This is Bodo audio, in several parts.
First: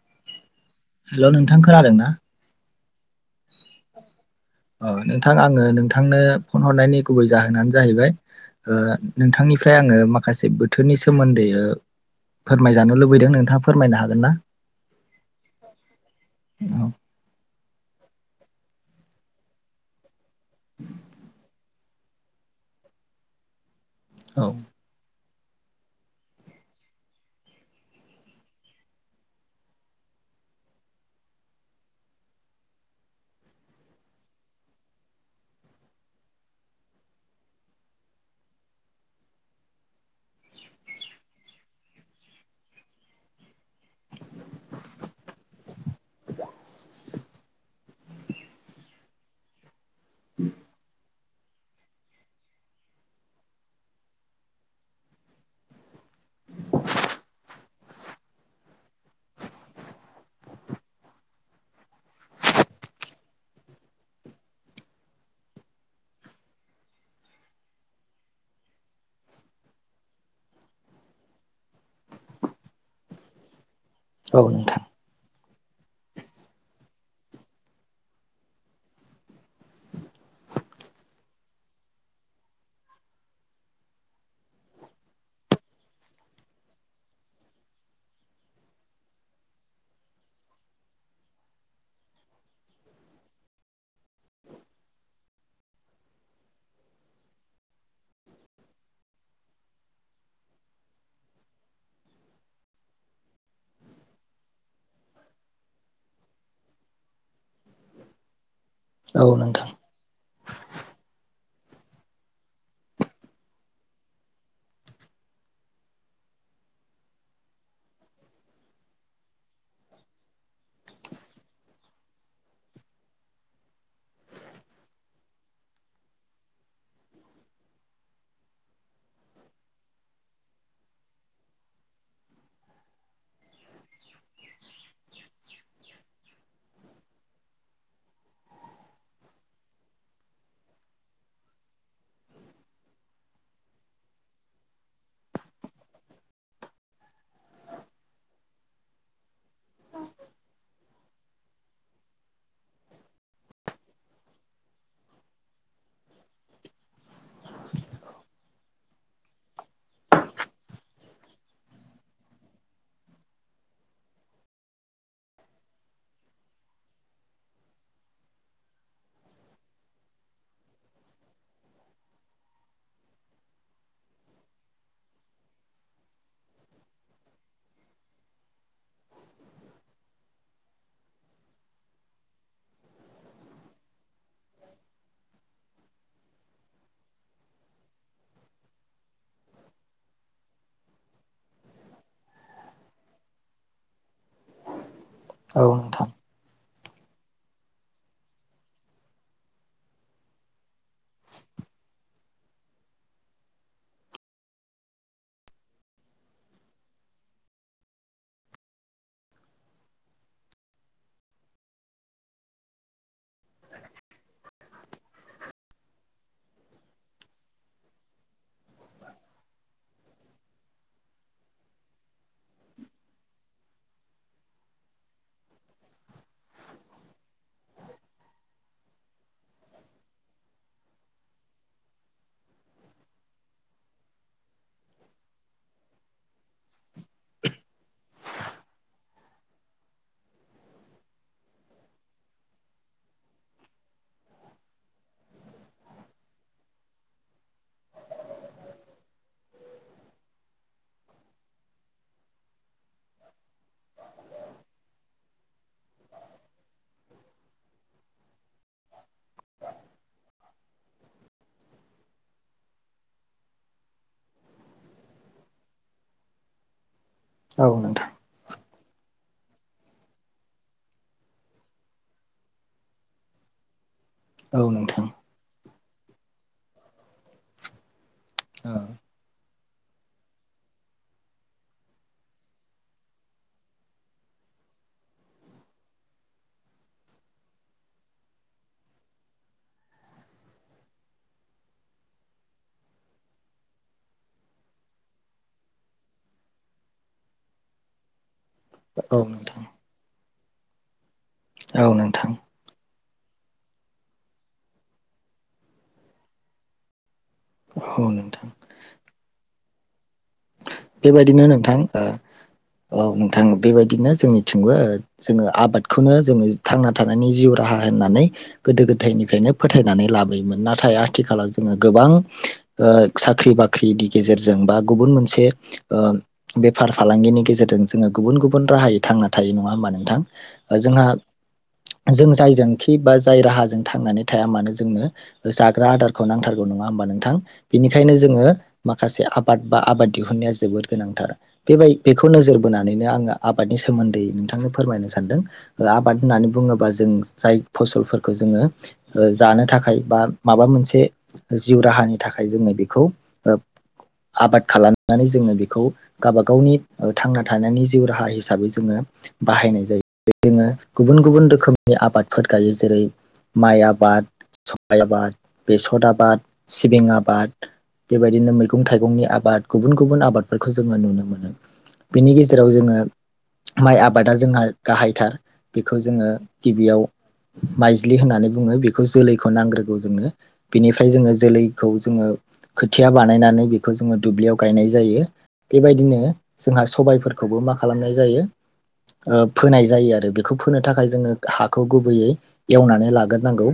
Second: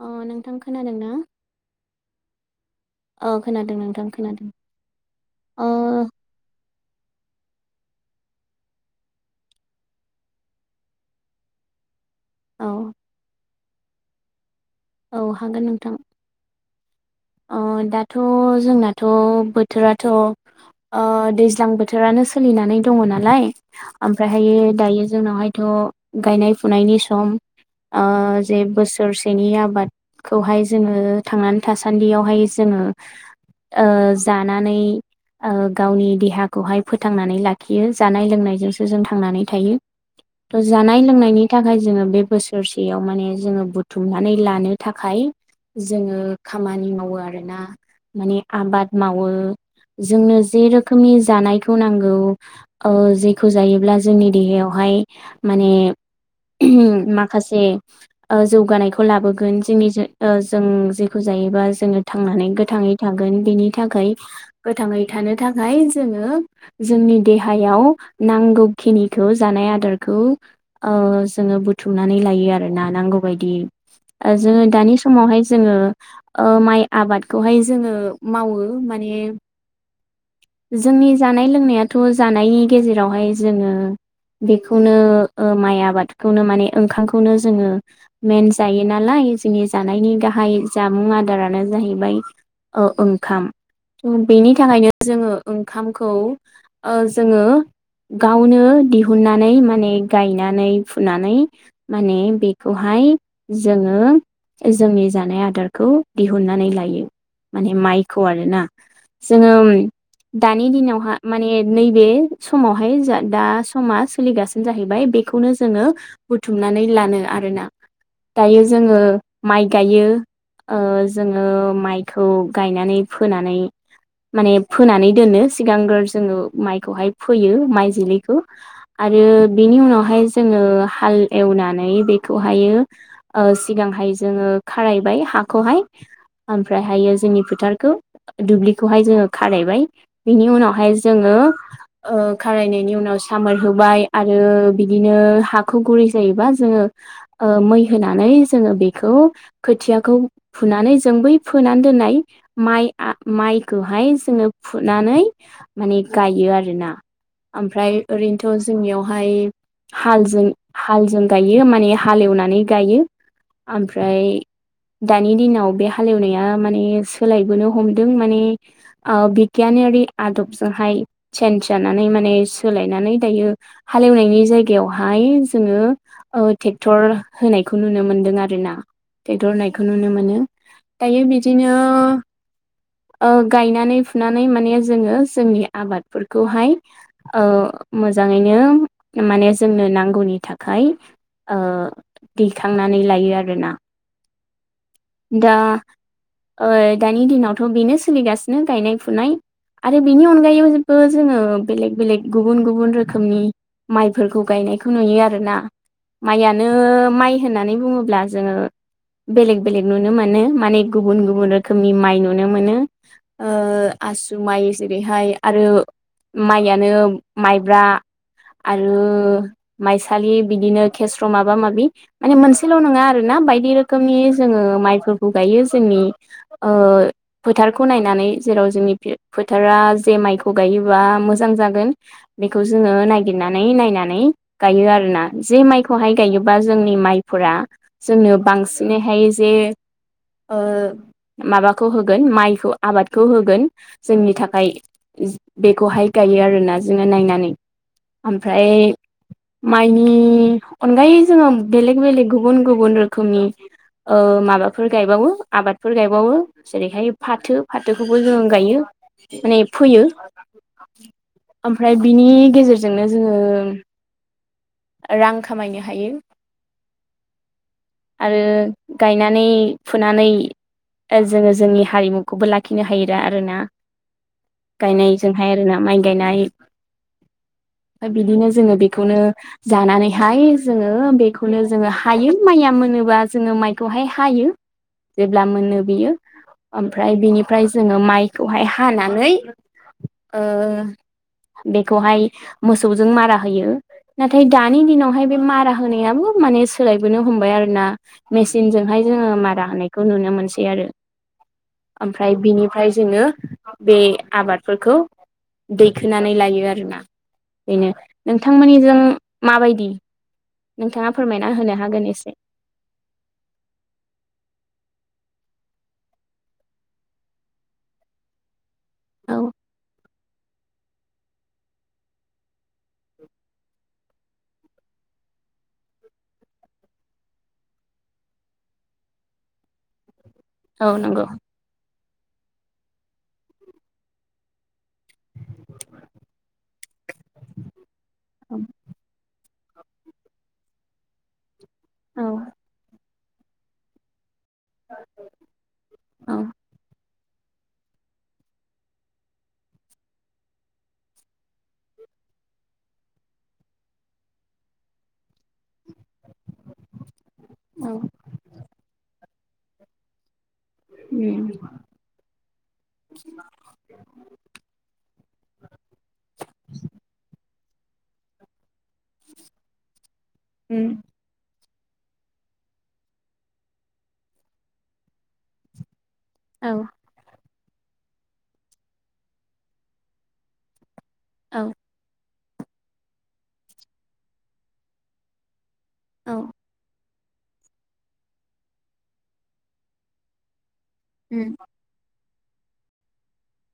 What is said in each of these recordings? अ नोंथां खोनादों ना? हेल' नोंथां खोनादों ना? औ खोनादों नोंथां खोनादों अ नोंथां आङो अ नोंथांनो फन हरनायनि गुबै जाहोनानो जाहैबाय ओ नोंथांनिफ्राय आङो माखासे बोथोरनि सोमोन्दै ओ औ फोरमायजानो लुबैदों नोंथाङा फोरमायनो हागोन ना? औ हागोन नोंथां। औ अ दाथ' जोंनाथ' बोथोराथ' ओ दैज्लां बोथोरानो सोलिनानै दङ नालाय ओमफ्रायहायो दायो जोंनावहाय थ' गायनाय फुनायनि सम ओ जे बोसोरसेनि आबादखौहाय जोङो थांनानै था सान्दियावहाय जोङो ओ जानानै ओ गावनि देहाखौहाय फोथांनानै लाखियो जानाय लोंनायजोंसो जों थांनानै थायो त' जानाय लोंनायनि थाखाय जोङो बे बोसोरसेयाव माने जोङो बुथुमनानै लानो थाखाय जोङो खामानि मावो आरोना माने आबाद मावो। जोंनो जे रोखोमनि जानायखौ नांगो ओ जेखौ जायोब्ला जोंनि देहायावहाय माने माखासे ओ जौगानायखौ लाबोगोन जों ओं जे खौ जायोबा जोङो थांनानै गोथाङै थागोन बेनि थाखाय गोथाङै थानो थाखाय जोङो जोंनि देहायाव नांगौखिनिखौ जानाय आदारखौ ओ जोङो बुथुमनानै लायो आरोना नांगौ बायदियै औ जोङो नोंथां दानि समावहाय जोङो ओ माइ आबादखौहाय जोङो मावो माने जोंनि जानाय लोंनायाथ' जानायनि गेजेरावहाय जोङो बेखौनो ओ माइ आबादखौनो माने ओंखामखौनो जोङो मेन जायो नालाय जोंनि जानायनि गाहाय जामुं आदारानो जाहैबाय ओ ओंखाम थ' बेनि थाखायनो जोङो ओंखामखौ ओ जोङो गावनो दिहुननानै माने गायनानै फुनानै माने बेखौहाय जोङो जोंनि जानाय आ दारखौ दिहुननानै लायो माने माइखौ आरोना औ जोङो नोंथां दानि दिनावहा माने नैबे समावहाय जा दा समा सोलिगासिनो जाहैबाय बेखौनो जोङो बुथुमनानै लानो आरोना दायो जोङो माइ गायो ओ जोङो माइखौ गायनानै फोनानै माने फोनानै दोनो सिगांग्रो जोङो माइखौहाय फोयो माइ जोलैखौ आरो बेनि उनावहाय जोङो हाल एवनानै बेखौहायो ओ सिगांहाय जोङो खारायबाय हाखौहाय ओमफ्रायहायो जोंनि फोथारखौ दुब्लिखौहाय जोङो खारायबाय बिनि उनावहाय जोङो ओ खारायनायनि उनाव सामोर होबाय आरो बिदिनो हाखौ गुरै जायोबा जोङो ओ मै होनानै जोङो बेखौ खोथियाखौ फुनानै जों बै फोनानै दोननाय माइ माइखौहाय जोङो फुनानै माने गायो आरोना ओमफ्राय ओरैनोथ' जोंनियावहाय हालजों हालजों गायो माने हालेवनानै गायो ओमफ्राय दानि दिनाव बे हालेवनाया माने सोलायबोनो हमदों माने ओ बिगियानारि आदबजोंहाय सेनस जानानै माने सोलायनानै दायो हालेवनायनि जायगायावहाय जोङो ओ ट्रेक्टर होनायखौ नुनो मोनदों आरो ना ट्रेक्टर होनाय खौ नुनो मोनो। दायो बिदिनो ओ गायनानै फुनानै माने जोङो जोंनि आबादफोरखौहाय ओ मोजाङैनो माने जोंनो नांगौनि थाखाय ओ दैखांनानै लायो आरोना। दा औ नोंथां ओ दानि दिनावथ' बेनो सोलिगासिनो गायनाय फुनाय आरो बेनि अनगायैबो जोङो बेलेग बेलेग गुबुन गुबुन रोखोमनि माइफोरखौ गायनायखौ नुयो आरोना माइयानो माइ होननानै बुङोब्ला जोङो बेलेग बेलेग नुनो मोनो माने गुबुन गुबुन रोखोमनि माइ नुनो मोनो ओ आसु माइ जेरैहाय आरो माइयानो माइब्रा आरो माइसालि बिदिनो खेस्र' माबा माबि माने मोनसेल' नङा आरो ना बायदि रोखोमनि जोङो माइफोरखौ गायो जोंनि ओ फोथारखौ नायनानै जेराव जोंनि फोथारा जे माइखौ गायोबा मोजां जागोन बेखौ जोङो नायागिरनानै नायनानै गायो आरोना जे माइखौहाय गायोबा जोंनि माइफोरा जोंनो बांसिनैहाय जे ओ माबाखौ होगोन माइखौ आबादखौ होगोन जोंनि थाखाय बेखौहाय गायो आरोना जोङो नायनानै ओमफ्राय माइनि अनगायै जोङो बेलेग बेलेग गुबुन गुबुन रोखोमनि ओ माबाफोर गायबावो आबादफोर गायबावो जेरैहाय फाथो फाथोखौबो जों गायो माने फोयो ओमफ्राय बिनि गेजेरजोंनो जोङो रां खामायनो हायो औ नोंथां आरो गायनानै फुनानै जोङो जोंनि हारिमुखौबो लाखिनो हायो आरोना औ नोंथां औ नोंथां गायनायजोंहाय आरोना माइ गायनाय ओमफ्राय बिदिनो जोङो बेखौनो जानानैहाय जोङो बेखौनो जोङो हायो माइया मोनोबा जोङो माइ खोहाय हायो जेब्ला मोनो बियो ओमफ्राय बिनिफ्राय जोङो माइखौहाय हानानै ओ बेखौहाय मोसौजों मारा होयो नाथाय दानि दिनावहाय बे मारा होनायाबो माने सोलायबोनो हमबाय आरोना मे सिन जोंहाय जोङो मारा होनायखौ नुनो मोनसै आरो औ नोंथां ओमफ्राय बिनिफ्राय जोङो बे आबादफोरखौ दैखोनानै लायो आरोना बेनो औ नोंथां नोंथांमोननिजों माबायदि? नोंथाङा बेबायदिनो फोरमायना होनो नोंथां ओ हागोन एसे औ नोंथां बेबायदिनो जोंनिथिंबो जोङो आबादखौनो जोङो थांना थानायनि जिउ राहा होननानै गोदो औ गोदायनिफ्रायनो फोथायनानै लाबो मोन नाथाय आथिखालाव जोङो गोबां ओ साख्रि बाख्रि दि गेजेरजों बा गुबुन मोनसे ओ बेफार फालांगिनि गेजेरजों जोङो गुबुन गुबुन राहायै थांना थायो नङा होमबा नोंथां औ जोंहा नंगौ जों जायजोंखि बा जाय राहाजों थांनानै थाया मानो जो जाग्रा आदारखौ नांथारगौ नङा हबा नोंथां बेनिखायनो जोङो औ माखासे आबा बाद आबाद दि दिहुननाया जोबोद गोनांथार बेबाय बेखौ नोजोर औ बोनानैनो आङो आबादनि सोमोन्दै नोंथां नो फोरमायनो सानदों आबाद होननानै बुङोबा जों जाय फसलफोरखौ जोङो जानो थाखाय बा माबा मोनसे जिउ राहानि थाखाय जोङो बेखौ आबाद ओ खालाम नानै जोंनो बेखौ गावबा गावनि ओ थांना थानायनि औ जिउ राहा हिसाबै जोङो बाहायनाय जायो जोङो गुबुन गुबुन उम रोखोमनि आबादफोर गायो जेरै माइ आबाद सबाइ आबाद बेसर आबाद सिबिं आबाद बेबायदिनो मैगं मैगं थाइगंनि आबाद गुबुन गुबुन आबादफोरखौ उम जोङो नुनो मोनो बिनि गेजेराव जोङो माइ आबादा जोंहा गाहायथार बेखौ खौ जोङो औ गिबियाव माइज्लि होननानै बुङो बेखौ जोलैखौ नांग्रोगौ जोंनो बेनिफा ओमफ्राय जोङो औ जोलैखौ जोङो खोथिया बानायनानै बेखौ जोङो दुब्लियाव गायनाय जायो बेबायदिनो औ जोंहा सबायफोरख खौबो मा खालामनाय जायो ओ फोनाय जायो आरो बेखौ फो फोनो थाखाय जोङो उम हाखौ गुबैयै एवनानै लाग्रोनांगौ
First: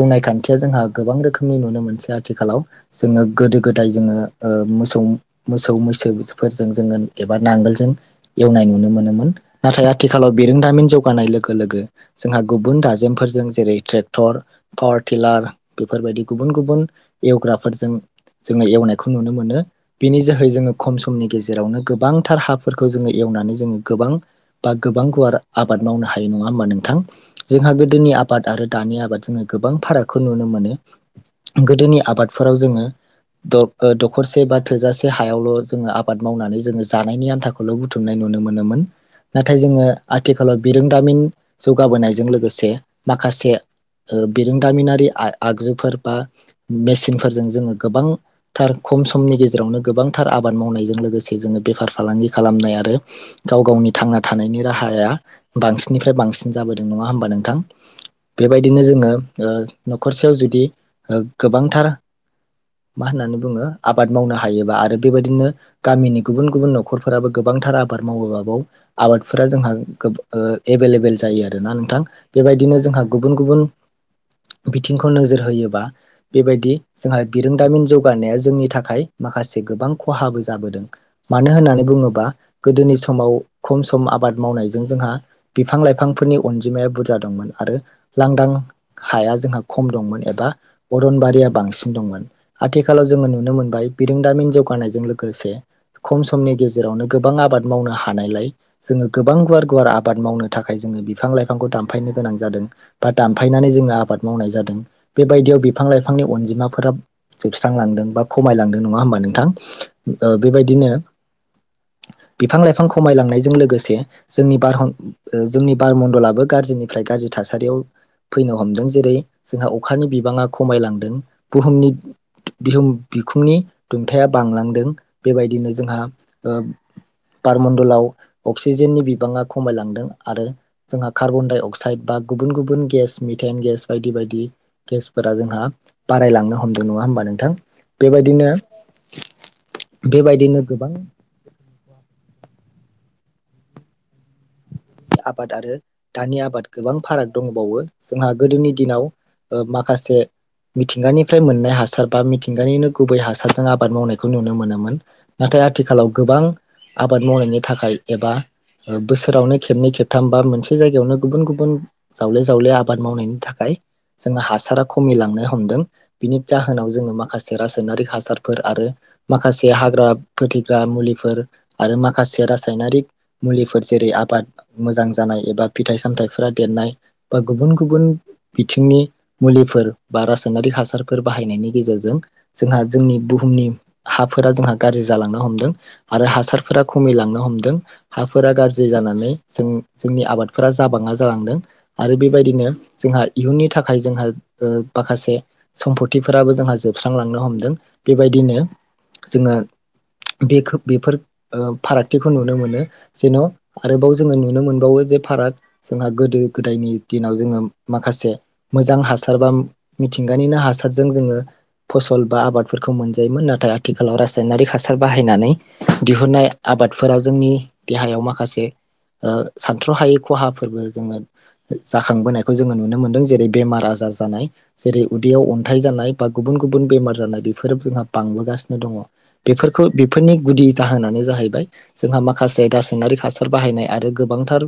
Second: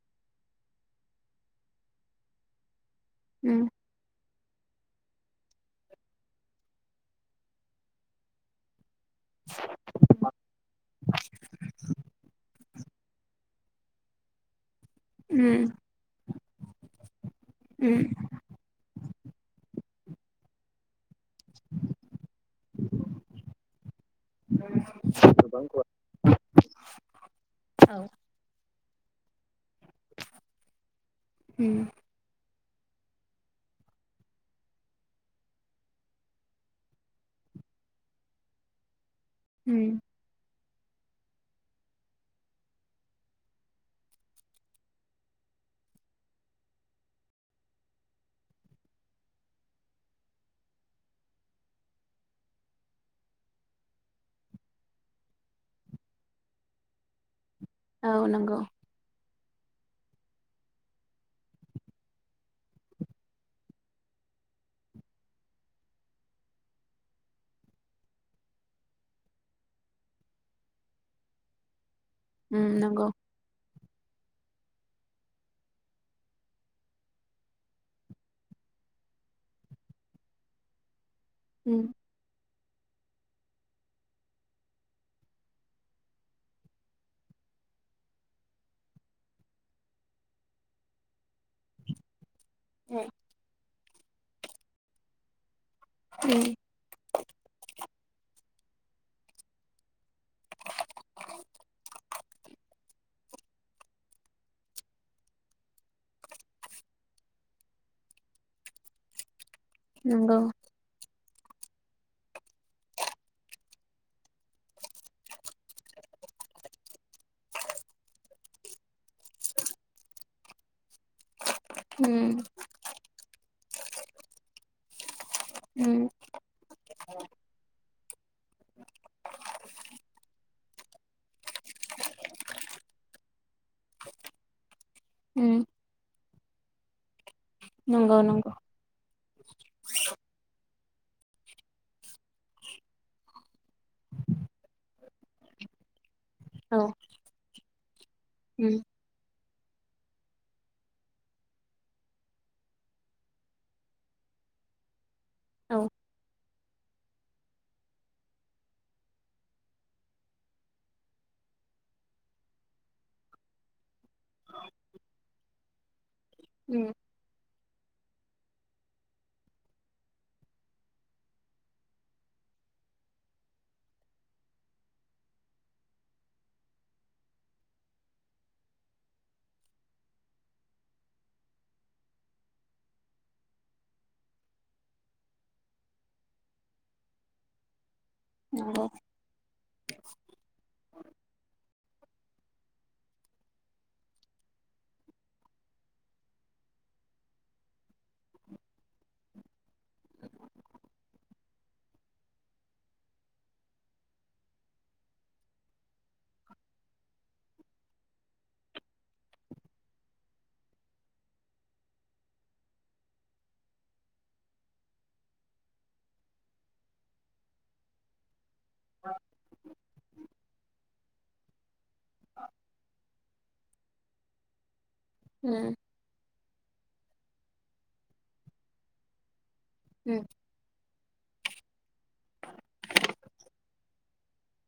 एवनाय खान्थिया जोंहा गोबां रोखोमनि नुनो मोनसै आथिखालाव जोङो उम गोदो गोदाय जोङो ओ मोसौ मोसौ मैसोफोरजों जोङो एबा नांगोलजों एवनाय नुनो मोनो नाथाय आथिखालाव बिरोंदामिन जौगानाय लोगो लोगो जोंहा गुबुन गुबुन दाजेमफोरजों जेरै ट्रेक्टर पावार टिलार उम बेफोरबायदि गुबुन गुबुन एवग्राफोरजों उम जोङो एवनायखौ नुनो मोनो। बिनि जोहै जोङो खमसे समनि गेजेरावनो गोबांथार हाफोरखौ जोङो एवनानै जोङो गोबां बा गोबां गुवार आबाद मावनो हायो नङा होमबा नोंथां जोंहा गोदोनि आबाद आरो दानि आबादजोंनो गोबां फारागखौ नुनो मोनो उम गोदोनि आबादफोराव जोङो दखरसे बा थोजासे हायावल' जोङो आबाद मावनानै जोङो जानायनि आन्थाखौल' बुथुमनाय नुनो मोनोमोन। नाथाय जोङो उम आथिखालाव बिरोंदामिन जौगाबोनायजों लोगोसे माखासे बिरोंदामिनारि आगजुफोर बा मेसिनफोरजों जोङो गोबांथार खम समनि गेजेरावजों जेरावनो गोबांथार आबाद मावनायजों लोगोसे जोङो बेफार फालांगि खालामनाय आरो गाव गावनि थांना थानायनि राहाया बांसिननिफ्राय बांसिन जाबोदों नङा होमबा नोंथां। औ नंगौ बेबायदिनो जोङो न'खरसेयाव जुदि गोबांथार मा होननानै बुङो आबाद आबाद मावनो हायोबा आरो बेबायदिनो गामिनि गुबुन गुबुन न'खरफोराबो गोबांथार आबाद मावोबाबाव आबादफोरा जोंहा एभेलेबेल जायो आरोना नोंथां। उम बेबायदिनो जोंहा नंगौ गुबुन गुबुन बिथिंखौ नोजोर होयोबा बेबायदि जोंहा बिरोंदामिन जौगानाया जोंनि थाखाय माखासे गोबां खहाबो जाबोदों मानो होननानै उम बुङोबा गोदोनि समाव खम सम आबाद मावनायजों जोंहा बिफां लाइफांफोरनि अनजिमाया बुरजा दंमोन आरो लांदां हाया जोंहा खम दंमोन एबा अरनबारिया बांसिन दंमोन। आथिखालाव जोङो नुनो मोनबाय बिरोंदामिन जौगानायजों लोगोसे खम समनि उम गेजेरावनो गोबां आबाद मावनो हानायलाय जोङो गोबां गुवार गुवार आबाद मावनो थाखाय जोङो बिफां लाइफांखौ दानफायनो गोनां जादों बा दामफायनानै जोङो आबाद मावनाय जादों बेबायदियाव बिफां लाइफांनि अनजिमाफोरा जोबस्रांलांदों बा खमायलांदों नङा होमबा नोंथां? नंगौ बेबायदिनो बिफां लाइफां खमायलांनायजों लोगोसे जोंनि बार जोंनि बारमणडलाबो गाज्रिनिफ्राय गाज्रि थासारियाव फैनो हमदों जेरै जोंहा अखानि बिबाङा खमायलांदों बुहुमनि उम बिह बिखुंनि दुंथाया बांलांदों बेबायदिनो जोंहा उम ओ बारमणडलाव अक्सिजेननि बिबाङा खमायलांदों आरो जोंहा कार्बन डाइ अक्साइड बा गुबुन गुबुन गेस मिथाइन गेस बायदि बायदि गेसफोरा जोंहा उम बारायलांनो हमदों नङा होमबा नोंथां नंगौ नंगौ। बेबायदिनो बेबायदिनो गोबां आबाद आरो दानि आबाद औ गोबां फाराग दंबावो जोंहा गोदोनि उम दिनाव माखासे मिथिंगानिफ्राय मोननाय हासार बा मिथिंगानिनो गुबै हासारजों आबाद मावनायखौ नुनो मोनोमोन नाथाय औ आथिखालाव गोबां आबाद मावनायनि थाखाय एबा बोसोरावनो खेबनै खेबथाम बा मोनसे जायगायावनो गुबुन गुबुन जावले जावले आबाद मावनायनि थाखाय जों हासारा खमिलांनो हमदों। बिनि जाहोनाव उम जोङो माखासे रासायनारिक हासारफोर आरो माखासे हाग्रा फोथग्रा मुलिफोर आरो माखासे रासायनारिक मुलिफोर जेरै आबाद मोजां जानाय एबा फिथाइ सामथायाइफोरा देरनाय बा गुबुन गुबुन बिथिंनि मुलिफोर बा रासायनारि हासारफोर बाहायनायनि गेजेरजों जोंहा जोंनि बुहुमनि हाफोरा जोंहा गाज्रि जालांनो हमदों आरो हासारफोरा खमिलांनो हमदों हाफोरा गाज्रि नंगौ जानानै जों जोंनि आबादफोरा जाबाङा जालांदों। आरो बेबायदिनो जोंहा इयुननि थाखाय जोंहा ओ माखासे सम्फतिफोराबो जोंहा जोबस्रांलांनो हमदों। बेबायदिनो जोङो बेखौ बेफोर फारागथिखौ नुनो मोनो जेन' आरोबाव जोङो नुनो मोनबावो जे फाराग जोंहा गोदो गोदायनि दिनाव जोङो माखासे मोजां हासार बा मिथिंगानिनो हासारजों जोङो फसल बा आबादफोरखौ मोनजायोमोन नाथाय आथिखालाव रासायनारिक हासार बाहायनानै दिहुुननाय आबादफोरा जोंनि देहायाव माखासे ओ सानथ्र'हायै खहाफोरबो जोङो जाखांबोनायखौ जोङो नुनो मोनदों जेरै बेमार आजार जानाय जेरै उदैयाव उम अन्थाइ जानाय बा गुबुन गुबुन बेमार जानाय बेफोरो जोंहा बांबोगासिनो दङ। बेफोरखौ उम बेफोरनि गुदि जाहोनानो जाहैबाय। जोंहा माखासे रासायनारि हासार बाहायनाय आरो गोबांथार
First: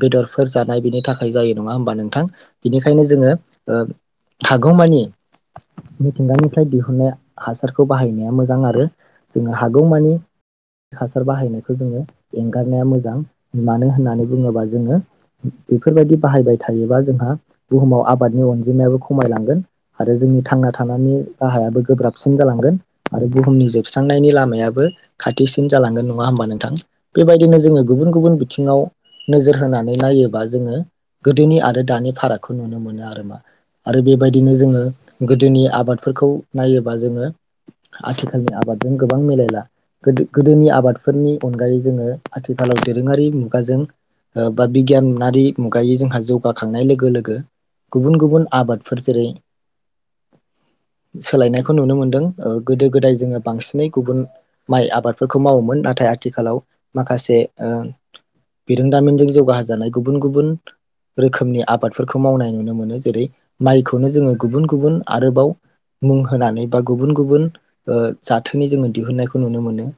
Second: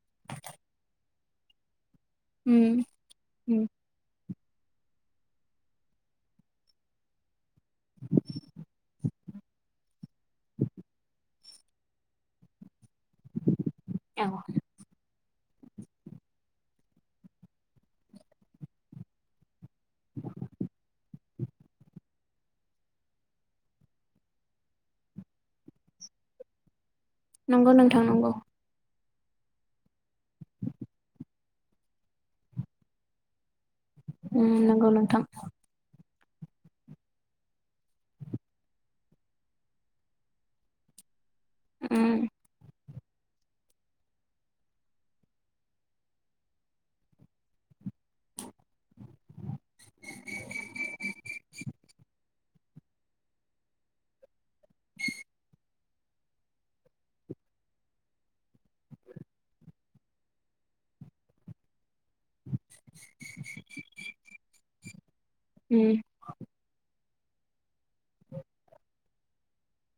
बेदरफोर जानाय बेनि थाखाय जायो नङा होमबा नों थां उम बिनिखायनो जोङो उम हागौमानि मिथिंगानिफ्राय दिहुनन्नाय हासारखौ बाहायनाया मोजां आरो जोङो हागौमानि हासार बाहायनायखौ जोङो एंगारनाया मोजां मानो होननानै औ बुङोबा जोङो बेफोरबायदि बाहायबाय थायोबा जोंहा बुहुमाव आबादनि अनजिमायाबो खमायलांगोन आरो जोंनि थांना थानायनि राहायाबो गोब्राबसिन जालांगोन आरो बुहुमनि जोबस्रांनायनि लामायाबो खाथिसिन जालांगोन नङा होमबा नोंथां बेबायदिनो नंगौ जोङो नोंथां गुबुन नंगौ गुबुन ङाव नोजोर होनानै नायोबा जोङो गोदोनि आरो दानि फारागखौ नुनो मोनो आरो मा? आरो उम बेबायदिनो जोङो नंगौ नोंथां गोदोनि आबादफोरखौ नायोबा जोङो आथिखालनि आबादजों गोबां मिलायला गोदो गोदोनि आबादफोरनि अनगायै जोङो उम आथिखालाव दोरोङारि मुगाजों बा बिगियानारि मुगायै जोंहा जौगाखांनाय लोगो लोगो गुबुन गुबुन आबादफोर जेरै सोलायनायखौ नुनो मोनदों गोदो गोदाय जोङो बांसिनै गुबुन माइ आबादफोरखौ मावोमोन नाथाय आथिखालाव माखासे ओ बिरोंदामिनजों जौगाहोजानाय गुबुन गुबुन रोखोमनि आबादफोरखौ मावनाय नुनो मोनो जेरै माइखौनो जोङो गुबुन गुबुन आरोबाव उम मुं होनानै बा गुबुन गुबुन ओ जाथोनि जोङो दिहुननायखौ नुनो मोनो।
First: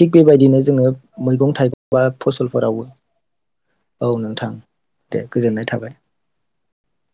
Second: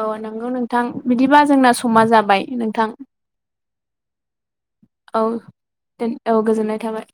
औ थिग नंगौ बेबायदिनो नोंथां जोङो बिदिबा मैगं जोंना थाइगं बा समा जाबाय फसलफोरावबो नोंथां औ नोंथां औ दे गोजोननाय थाबाय। दे औ गोजोननाय थाबाय।